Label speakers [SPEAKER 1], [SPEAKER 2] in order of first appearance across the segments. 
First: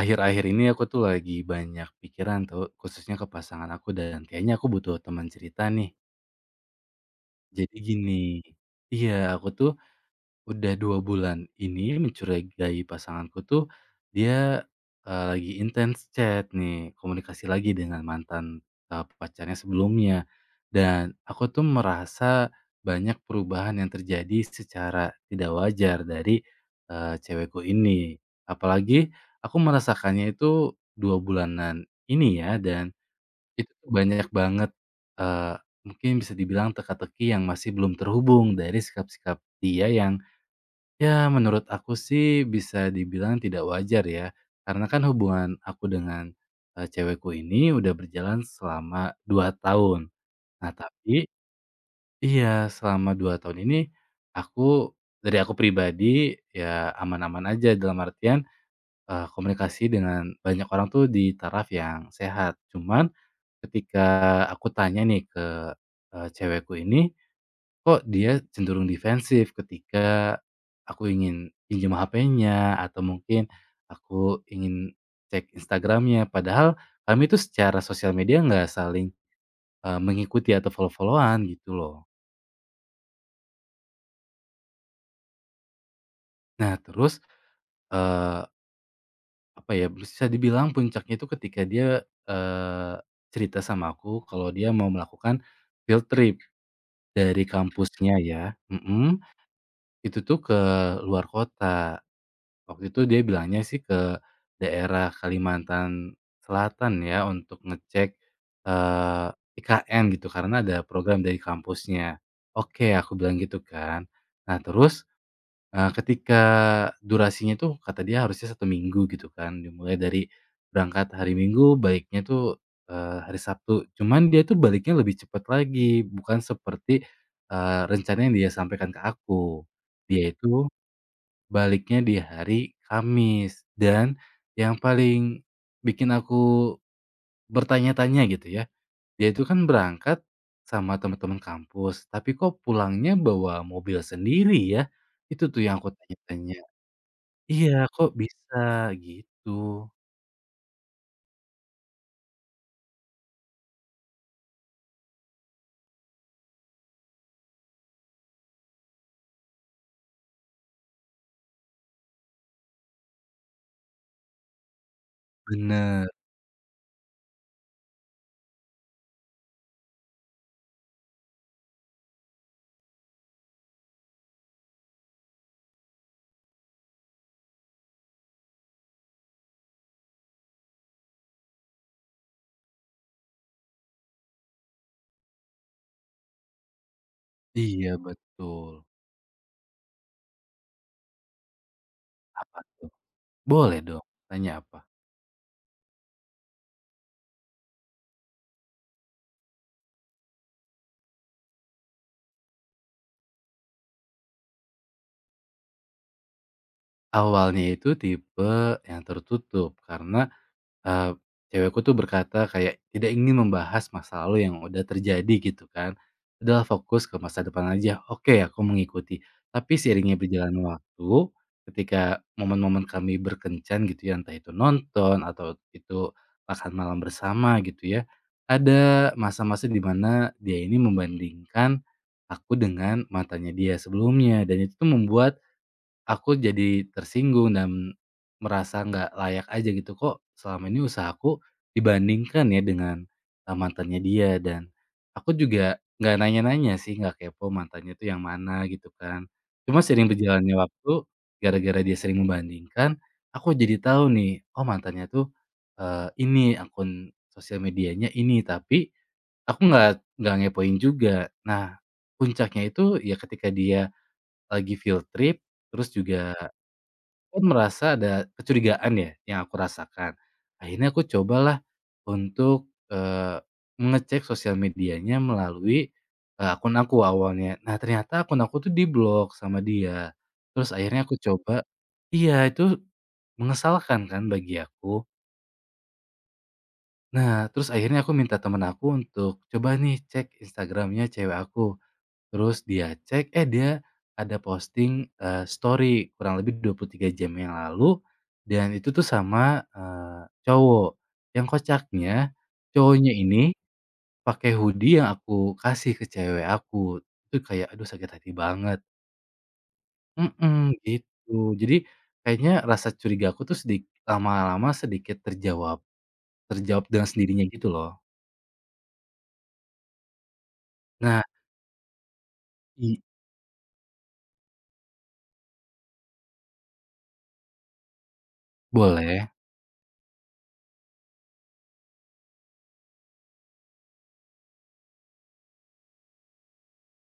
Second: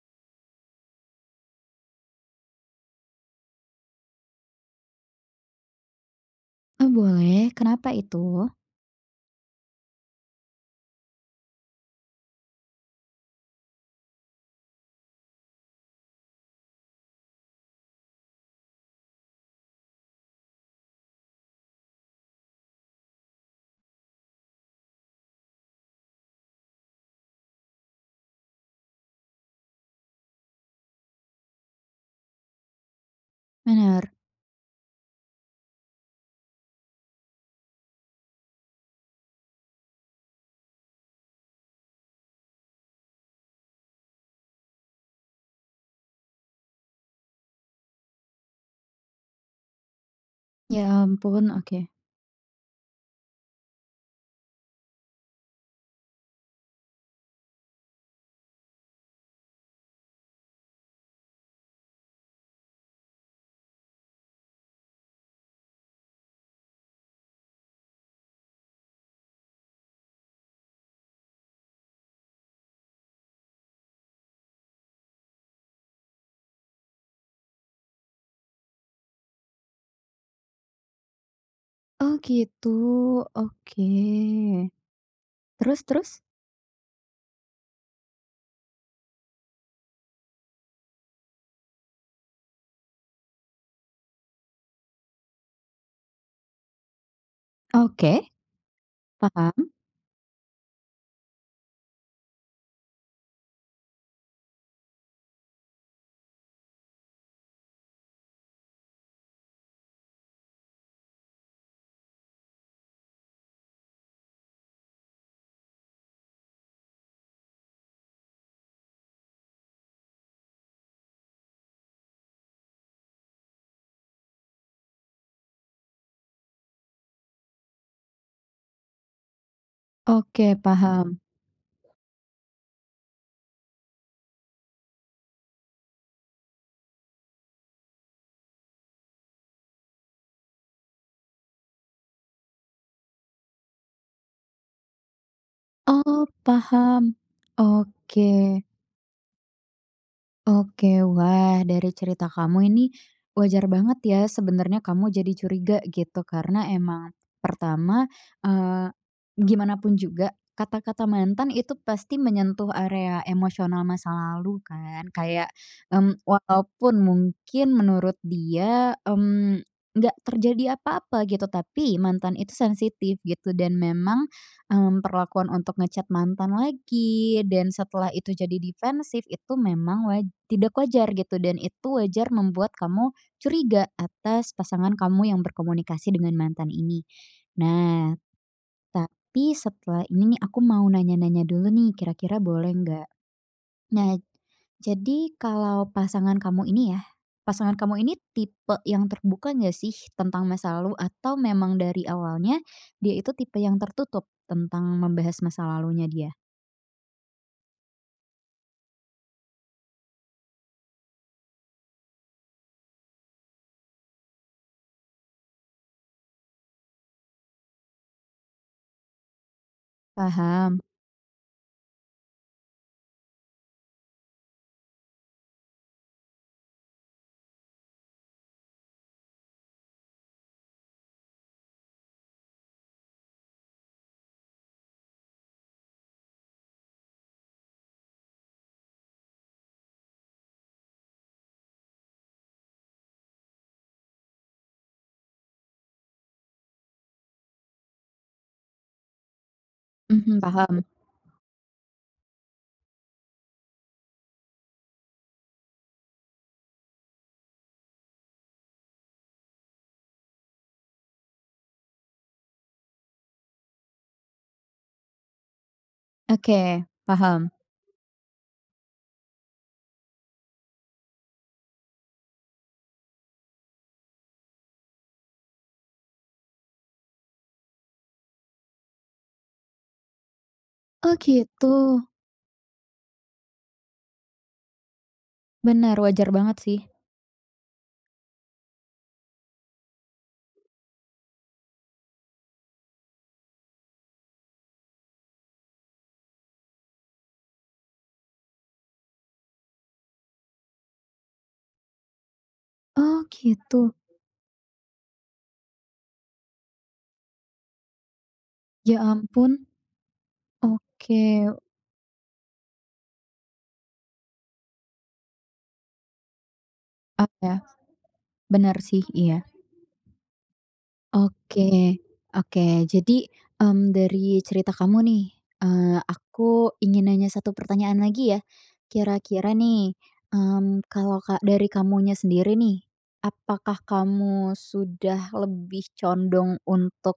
[SPEAKER 1] Akhir-akhir ini aku tuh lagi banyak pikiran tuh, khususnya ke pasangan aku dan kayaknya aku butuh teman cerita nih.
[SPEAKER 2] Oh boleh,
[SPEAKER 1] Jadi
[SPEAKER 2] kenapa
[SPEAKER 1] gini,
[SPEAKER 2] itu?
[SPEAKER 1] iya, aku tuh udah 2 bulan ini mencurigai pasanganku tuh, dia, lagi intens chat nih, komunikasi lagi dengan mantan, pacarnya sebelumnya. Dan aku tuh merasa banyak perubahan yang terjadi secara tidak wajar dari, cewekku ini. Apalagi aku merasakannya itu 2 bulanan ini ya, dan itu tuh
[SPEAKER 2] Benar.
[SPEAKER 1] banyak banget, eee, mungkin bisa dibilang teka-teki yang masih belum terhubung dari sikap-sikap dia yang. Ya, menurut aku sih bisa dibilang tidak wajar ya. Karena kan hubungan aku dengan, cewekku ini udah berjalan selama 2 tahun. Nah
[SPEAKER 2] Ya
[SPEAKER 1] tapi
[SPEAKER 2] ampun, oke.
[SPEAKER 1] iya, selama 2 tahun ini aku dari aku pribadi ya aman-aman aja dalam artian, komunikasi dengan banyak orang tuh di taraf yang sehat. Cuman ketika aku tanya nih ke, cewekku ini, kok dia cenderung defensif ketika aku ingin pinjam HP-nya atau mungkin aku ingin cek Instagramnya. Padahal kami itu secara sosial media nggak saling, mengikuti atau follow followan gitu loh.
[SPEAKER 2] Oh gitu, oke. Terus terus?
[SPEAKER 1] Nah terus, eee, apa ya, bisa dibilang puncaknya itu ketika dia, eee, cerita sama aku kalau dia mau melakukan field trip dari kampusnya,
[SPEAKER 2] Oke,
[SPEAKER 1] ya. Mhm.
[SPEAKER 2] paham.
[SPEAKER 1] Itu tuh ke luar kota. Waktu itu dia bilangnya sih ke daerah Kalimantan Selatan ya untuk ngecek, eee, IKN gitu karena ada program dari kampusnya. Oke, aku bilang gitu kan. Nah terus, ketika durasinya tuh kata dia harusnya 1 minggu gitu kan, dimulai dari berangkat hari Minggu. Baiknya tuh, hari Sabtu. Cuman dia tuh baliknya lebih cepat lagi bukan seperti, rencana yang dia sampaikan ke aku. Dia
[SPEAKER 2] Oke,
[SPEAKER 1] itu,
[SPEAKER 2] paham.
[SPEAKER 1] baliknya di hari Kamis, dan yang paling bikin aku bertanya-tanya gitu ya, dia itu kan berangkat sama teman-teman kampus, tapi kok pulangnya bawa mobil sendiri ya? Itu tuh yang aku
[SPEAKER 2] Oh
[SPEAKER 1] tanya-tanya.
[SPEAKER 2] paham,
[SPEAKER 1] Iya, kok
[SPEAKER 2] oke.
[SPEAKER 1] bisa gitu?
[SPEAKER 2] Oke, wah dari cerita kamu ini wajar banget ya sebenarnya kamu jadi curiga gitu karena emang pertama, eee, gimana pun juga kata-kata mantan itu pasti menyentuh area emosional masa lalu kan kayak,
[SPEAKER 1] Bener,
[SPEAKER 2] walaupun mungkin menurut dia, nggak terjadi apa-apa gitu tapi mantan itu sensitif gitu dan memang perlakuan untuk nge mantan lagi, dan setelah itu jadi defensif itu memang tidak wajar gitu dan itu wajar membuat kamu curiga atas pasangan kamu yang berkomunikasi dengan mantan ini.
[SPEAKER 1] iya
[SPEAKER 2] Nah,
[SPEAKER 1] betul.
[SPEAKER 2] tapi setelah ini nih aku mau nanya-nanya dulu nih kira-kira
[SPEAKER 1] Apa
[SPEAKER 2] boleh
[SPEAKER 1] tuh?
[SPEAKER 2] nggak?
[SPEAKER 1] Boleh dong,
[SPEAKER 2] Nah,
[SPEAKER 1] tanya apa?
[SPEAKER 2] jadi kalau pasangan kamu ini ya, pasangan kamu ini tipe yang terbuka nggak sih tentang masa lalu atau memang dari awalnya dia itu tipe yang tertutup tentang membahas masa lalunya dia?
[SPEAKER 1] Awalnya itu tipe yang tertutup karena Eee, cewekku tuh berkata kayak tidak ingin membahas masa lalu yang udah terjadi gitu kan, "Udahlah fokus ke masa depan aja." Oke, aku mengikuti. Tapi seiringnya berjalannya
[SPEAKER 2] Paham,
[SPEAKER 1] waktu, ketika momen-momen kami berkencan gitu ya, entah itu nonton atau itu makan malam bersama gitu ya, ada masa-masa di mana dia ini membandingkan aku dengan matanya dia sebelumnya, dan itu tuh membuat aku jadi tersinggung dan merasa nggak layak aja gitu, kok selama ini usahaku dibandingkan ya dengan, mantannya dia, dan aku juga nggak nanya-nanya sih, nggak kepo mantannya tuh yang mana gitu kan. Cuma sering
[SPEAKER 2] mhm,
[SPEAKER 1] berjalannya
[SPEAKER 2] paham,
[SPEAKER 1] waktu, gara-gara dia sering membandingkan, aku jadi tahu nih, oh mantannya tuh, ini akun sosial medianya ini, tapi aku nggak ngepoin juga. Nah, puncaknya itu ya ketika dia lagi field trip, terus juga
[SPEAKER 2] oke,
[SPEAKER 1] aku
[SPEAKER 2] paham.
[SPEAKER 1] merasa ada kecurigaan ya yang aku rasakan. Akhirnya aku cobalah untuk, mengecek sosial medianya melalui, akun aku awalnya. Nah ternyata akun aku tuh diblok sama dia. Terus akhirnya
[SPEAKER 2] Oh
[SPEAKER 1] aku coba.
[SPEAKER 2] gitu,
[SPEAKER 1] Iya, itu mengesalkan kan bagi aku.
[SPEAKER 2] benar, wajar banget sih.
[SPEAKER 1] Nah terus akhirnya aku minta temen aku untuk, "Coba nih cek Instagramnya cewek aku." Terus dia cek, eh, dia ada posting, story kurang lebih 23 jam yang lalu, dan itu tuh sama, cowok. Yang kocaknya, cowoknya
[SPEAKER 2] Oh
[SPEAKER 1] ini
[SPEAKER 2] gitu,
[SPEAKER 1] pakai hoodie yang aku kasih ke cewek aku. Itu kayak aduh sakit hati banget.
[SPEAKER 2] ya ampun,
[SPEAKER 1] Mhm,
[SPEAKER 2] oke,
[SPEAKER 1] gitu. Jadi kayaknya rasa curiga aku tuh lama-lama sedikit terjawab terjawab dengan
[SPEAKER 2] apa?
[SPEAKER 1] sendirinya
[SPEAKER 2] Ya,
[SPEAKER 1] gitu loh.
[SPEAKER 2] benar sih, iya.
[SPEAKER 1] Nah.
[SPEAKER 2] Oke, oke.
[SPEAKER 1] i
[SPEAKER 2] Jadi, dari cerita kamu nih, aku ingin nanya satu pertanyaan lagi ya.
[SPEAKER 1] Boleh.
[SPEAKER 2] Kira-kira nih, kalau ka dari kamunya sendiri nih, apakah kamu sudah lebih condong untuk,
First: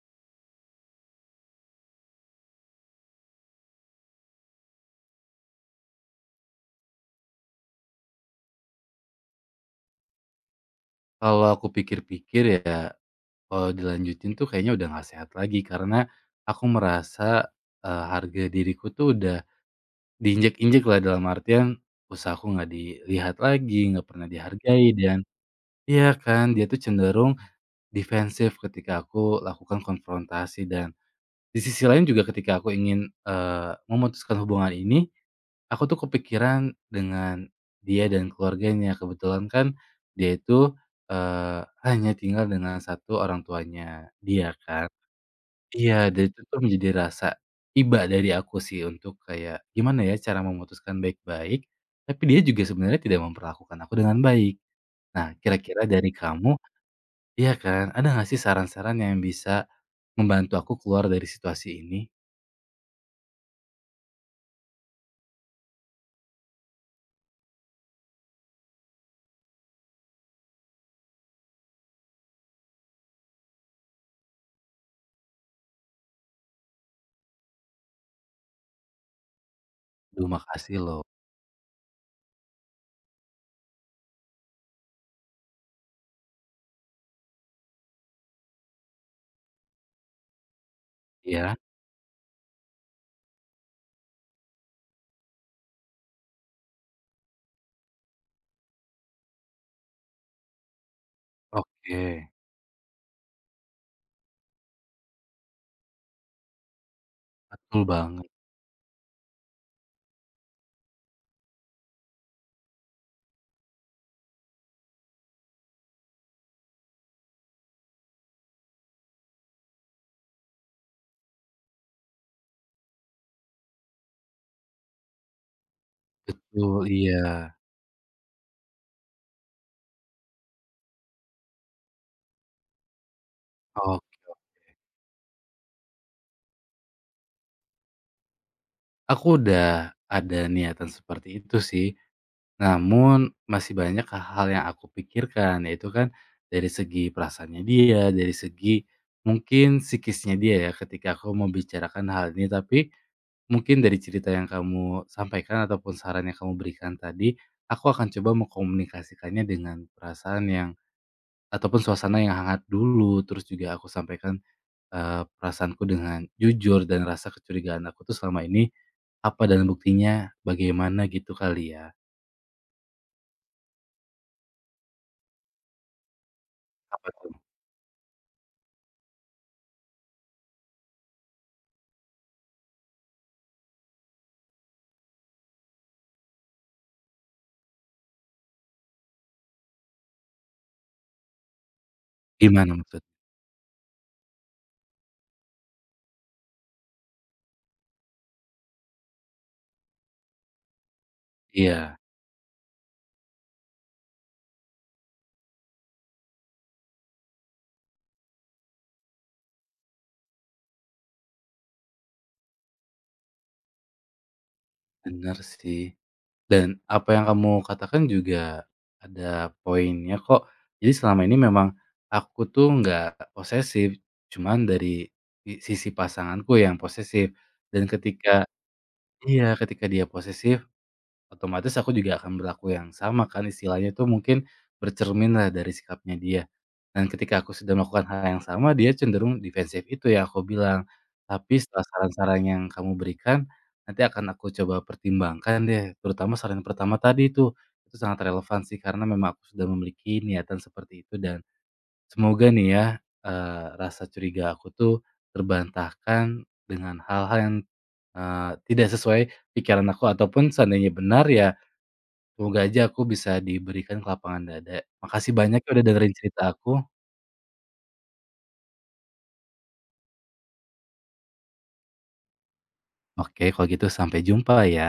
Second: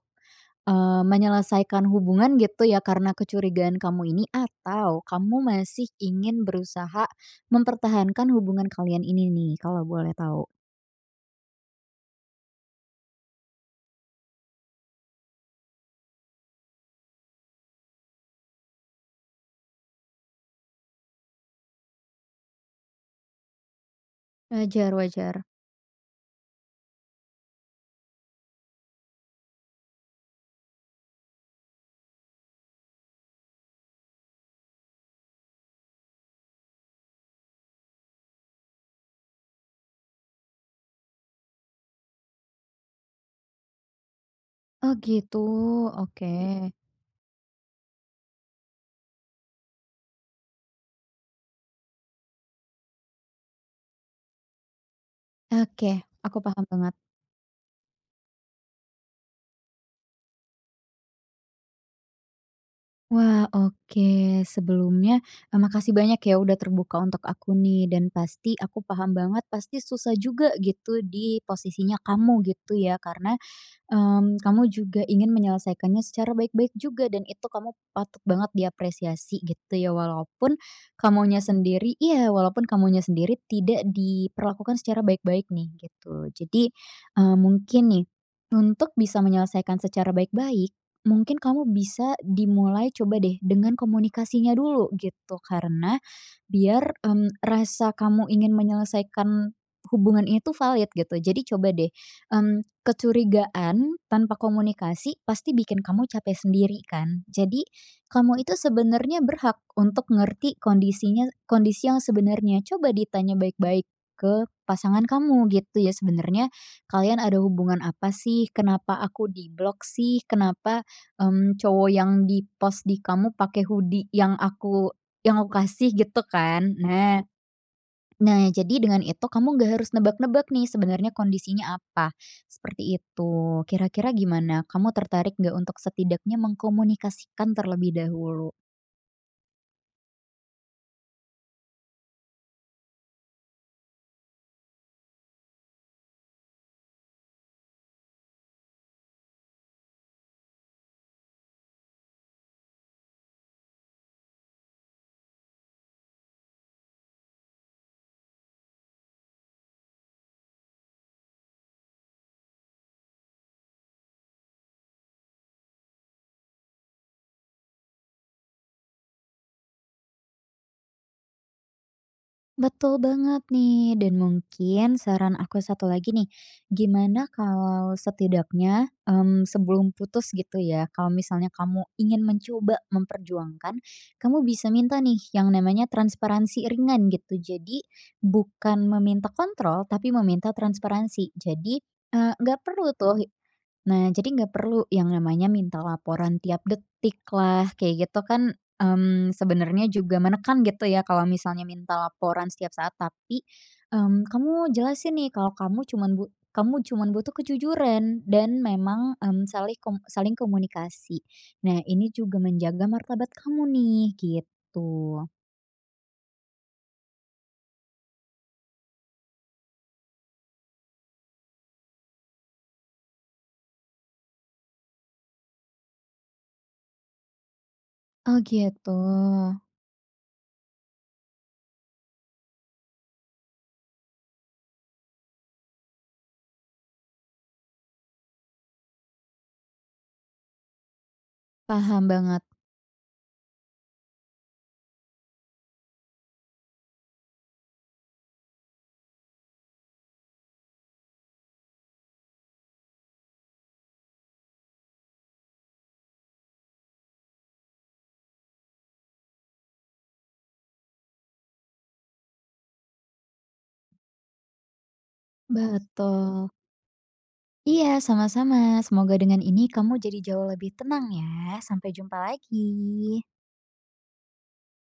[SPEAKER 2] menyelesaikan hubungan gitu ya karena kecurigaan kamu ini atau kamu masih ingin berusaha mempertahankan hubungan kalian ini nih, kalau boleh tahu?
[SPEAKER 1] Kalau aku pikir-pikir ya, kalau dilanjutin tuh kayaknya udah nggak sehat lagi karena aku merasa, harga diriku tuh udah diinjek-injek lah, dalam artian usahaku nggak dilihat lagi, nggak pernah
[SPEAKER 2] Wajar
[SPEAKER 1] dihargai, dan
[SPEAKER 2] wajar.
[SPEAKER 1] iya kan, dia tuh cenderung defensif ketika aku lakukan konfrontasi, dan di sisi lain juga ketika aku ingin, memutuskan hubungan ini, aku tuh kepikiran dengan dia dan keluarganya. Kebetulan kan dia itu, hanya tinggal dengan satu orang tuanya dia kan.
[SPEAKER 2] Oh gitu,
[SPEAKER 1] Iya, dan
[SPEAKER 2] oke.
[SPEAKER 1] itu tuh menjadi rasa iba dari aku sih untuk kayak, gimana ya cara memutuskan baik-baik, tapi dia juga sebenarnya tidak memperlakukan aku dengan baik. Nah, kira-kira
[SPEAKER 2] Oke,
[SPEAKER 1] dari
[SPEAKER 2] aku
[SPEAKER 1] kamu,
[SPEAKER 2] paham banget.
[SPEAKER 1] iya kan, ada nggak sih saran-saran yang bisa membantu aku keluar dari situasi ini?
[SPEAKER 2] Wah, oke. Sebelumnya, makasih banyak ya udah terbuka untuk aku nih, dan pasti aku paham banget, pasti susah juga gitu di posisinya kamu gitu ya, karena, kamu juga ingin menyelesaikannya secara baik-baik juga dan itu kamu patut banget diapresiasi gitu ya,
[SPEAKER 1] Duh,
[SPEAKER 2] walaupun
[SPEAKER 1] makasih loh.
[SPEAKER 2] kamunya sendiri iya, walaupun kamunya sendiri tidak diperlakukan secara baik-baik nih gitu. Jadi, mungkin nih, untuk bisa menyelesaikan secara baik-baik, mungkin
[SPEAKER 1] Iya?
[SPEAKER 2] kamu bisa dimulai coba deh dengan komunikasinya dulu gitu, karena biar, rasa kamu ingin menyelesaikan hubungan itu valid gitu. Jadi coba deh,
[SPEAKER 1] Oke,
[SPEAKER 2] mmm kecurigaan tanpa komunikasi pasti bikin kamu capek sendiri kan. Jadi
[SPEAKER 1] betul banget.
[SPEAKER 2] kamu itu sebenarnya berhak untuk ngerti kondisinya kondisi yang sebenarnya. Coba ditanya baik-baik ke pasangan kamu gitu ya sebenarnya kalian ada hubungan apa sih? Kenapa aku di blok sih? Kenapa, cowok yang di-post di kamu pakai hoodie yang aku kasih gitu kan.
[SPEAKER 1] Betul, iya.
[SPEAKER 2] Nah, Nah, jadi dengan itu kamu nggak harus nebak-nebak nih sebenarnya kondisinya apa, seperti itu. Kira-kira
[SPEAKER 1] Oke.
[SPEAKER 2] gimana? Kamu tertarik nggak untuk setidaknya mengkomunikasikan terlebih dahulu?
[SPEAKER 1] Aku udah ada niatan seperti itu sih. Namun masih banyak hal yang aku pikirkan, yaitu kan dari segi perasaannya dia, dari segi mungkin psikisnya dia ya ketika aku membicarakan hal ini. Tapi mungkin dari cerita yang kamu sampaikan ataupun saran yang kamu berikan tadi, aku akan coba mengkomunikasikannya dengan perasaan yang ataupun suasana yang hangat dulu. Terus juga aku sampaikan, perasaanku dengan jujur dan rasa kecurigaan aku tuh selama ini apa dan buktinya bagaimana gitu kali ya?
[SPEAKER 2] Betul banget nih, dan mungkin saran aku satu lagi nih,
[SPEAKER 1] Apa
[SPEAKER 2] gimana
[SPEAKER 1] tuh?
[SPEAKER 2] kalau setidaknya, sebelum putus gitu ya, kalau misalnya kamu ingin mencoba memperjuangkan, kamu bisa minta nih yang namanya transparansi ringan gitu. Jadi bukan meminta kontrol, tapi meminta transparansi. Jadi, nggak
[SPEAKER 1] Gimana
[SPEAKER 2] perlu
[SPEAKER 1] maksudnya?
[SPEAKER 2] tuh Nah, jadi nggak perlu yang namanya minta laporan tiap detik lah, kayak gitu kan, sebenarnya juga menekan gitu ya kalau misalnya
[SPEAKER 1] Iya,
[SPEAKER 2] minta laporan setiap saat, tapi, kamu jelasin nih kalau kamu cuman bu kamu cuman butuh kejujuran dan memang, salih kom saling komunikasi. Nah, ini juga menjaga martabat kamu nih, gitu.
[SPEAKER 1] benar sih. Dan apa yang kamu katakan juga ada poinnya kok. Jadi selama ini memang aku tuh nggak posesif, cuman dari sisi pasanganku yang posesif. Dan
[SPEAKER 2] Oh gitu,
[SPEAKER 1] iya, ketika dia posesif otomatis aku juga akan berlaku yang sama kan, istilahnya tuh mungkin bercermin lah dari sikapnya dia. Dan ketika aku sudah melakukan hal yang sama dia cenderung defensif itu yang aku bilang. Tapi setelah
[SPEAKER 2] paham banget,
[SPEAKER 1] saran-saran yang kamu berikan nanti akan aku coba pertimbangkan deh, terutama saran yang pertama tadi itu. Itu sangat relevan sih karena memang aku sudah memiliki niatan seperti itu dan semoga nih ya, rasa curiga aku tuh terbantahkan dengan hal-hal yang, tidak sesuai pikiran aku ataupun seandainya benar ya. Semoga aja aku bisa diberikan kelapangan dada. Makasih banyak ya udah dengerin cerita
[SPEAKER 2] betul.
[SPEAKER 1] aku.
[SPEAKER 2] Iya, sama-sama. Semoga dengan ini kamu jadi jauh lebih tenang ya. Sampai jumpa lagi.
[SPEAKER 1] Oke, kalau gitu sampai jumpa ya.